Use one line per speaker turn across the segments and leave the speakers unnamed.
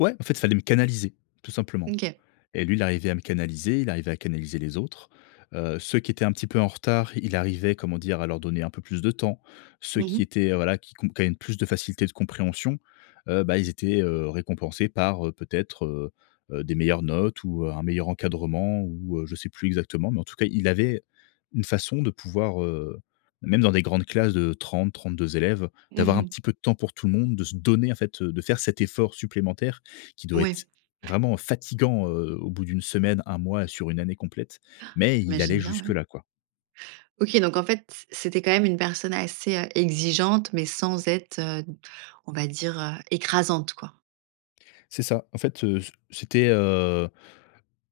Ouais, en fait, il fallait me canaliser, tout
Mmh
simplement
OK.
et lui, il arrivait à me canaliser. Il arrivait à canaliser les autres. Heu, ceux qui étaient un petit peu en retard, il arrivait, comment dire? À leur donner un peu plus de temps. Ceux
Mmh mh.
qui étaient, heu, voilà, qui qu'on qui avaient plus de facilité de compréhension, heu, bah, ils étaient, heu, récompensés par, heu, peut être, heu heu, des meilleures notes ou, heu, un meilleur encadrement ou, heu, je sais plus exactement mais en tout cas, il avait une façon de pouvoir heu, même dans des grandes classes de 30-32 élèves,
Mmh
d'avoir un
mh.
petit peu de temps pour tout le monde, de se donner en fait, de faire cet effort supplémentaire qui doit
Ouais.
être, vraiment fatigant, heu, au bout d' 1 semaine, 1 mois, sur 1 année complète.
Han,
Mais il
j'imagine
allait
bien,
jusque
ouais.
là, quoi.
OK, donc en fait, c c'était quand même une personne assez, heu, exigeante, mais sans être, heu, d on va dire, heu, écrasante, quoi.
C'est ça. En fait, heu, c c'était, heu,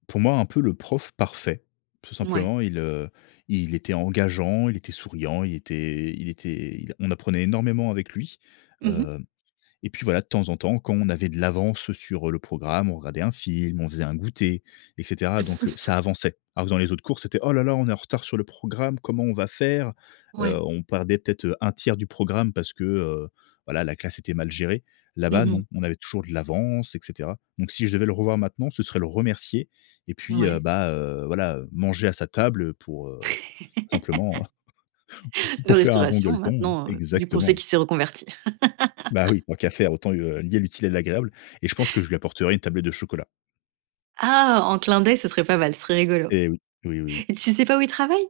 pour moi, un peu, le prof parfait, tout
Mouais.
simplement. Il, heu, il était engageant, il était souriant, il était i il était il a on apprenait énormément avec lui.
Mmh mh.
Heu, et puis, voilà, de temps en temps, quand on avait de l'avance, heu, sur, heu, le programme, on regardait un film, on faisait un goûter, et cetera donc heu, ça avançait. Alors que dans les autres cours, c'était: «Oh là là, on est en retard sur le programme, comment on va faire?», heu,
Ouais.
on perdait peut être, heu, 1/3 du programme parce que, heu, voilà, la classe était mal gérée.
Mmh
Là-bas,
mh.
non, on avait toujours de l'avance, et cetera donc si je devais le revoir maintenant, ce serait le remercier et puis, heu,
Ouais.
bah, heu, voilà, heu, manger à sa table pour, heu, simplement,
De
pour faire un bon
restauration,
gueuleton.
maintenant, heu, vu qu'on sait
Exactement.
qu'il s'est reconverti.
Bah, oui, tant qu'à faire autant, li heu, lier l'utile à l'agréable et je pense que je lui apporterais une tablette de chocolat.
Ah, en clin d'œil, ce serait pas mal, ce serait rigolo
Eh oui. Oui, oui, oui.
et tu sais pas où il travaille?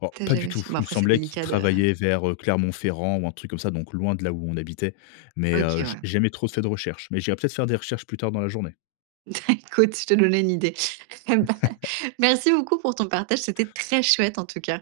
Oh,
Tu as
pas du
jamais
tout.
su. Bon,
Il me
après, c'est
semblait qu'il
délicat de
travaillait vers, heu, Clermont-Ferrand ou un truc comme ça, donc loin de là où on habitait. Mais, heu,
OK.
j
Ouais.
jamais trop fait de recherches, mais j'irai peut être faire des recherches plus tard, dans la journée.
Écoute, je t'ai donné une idée. Eh bah, merci beaucoup pour ton partage, c'était très chouette, en tout cas.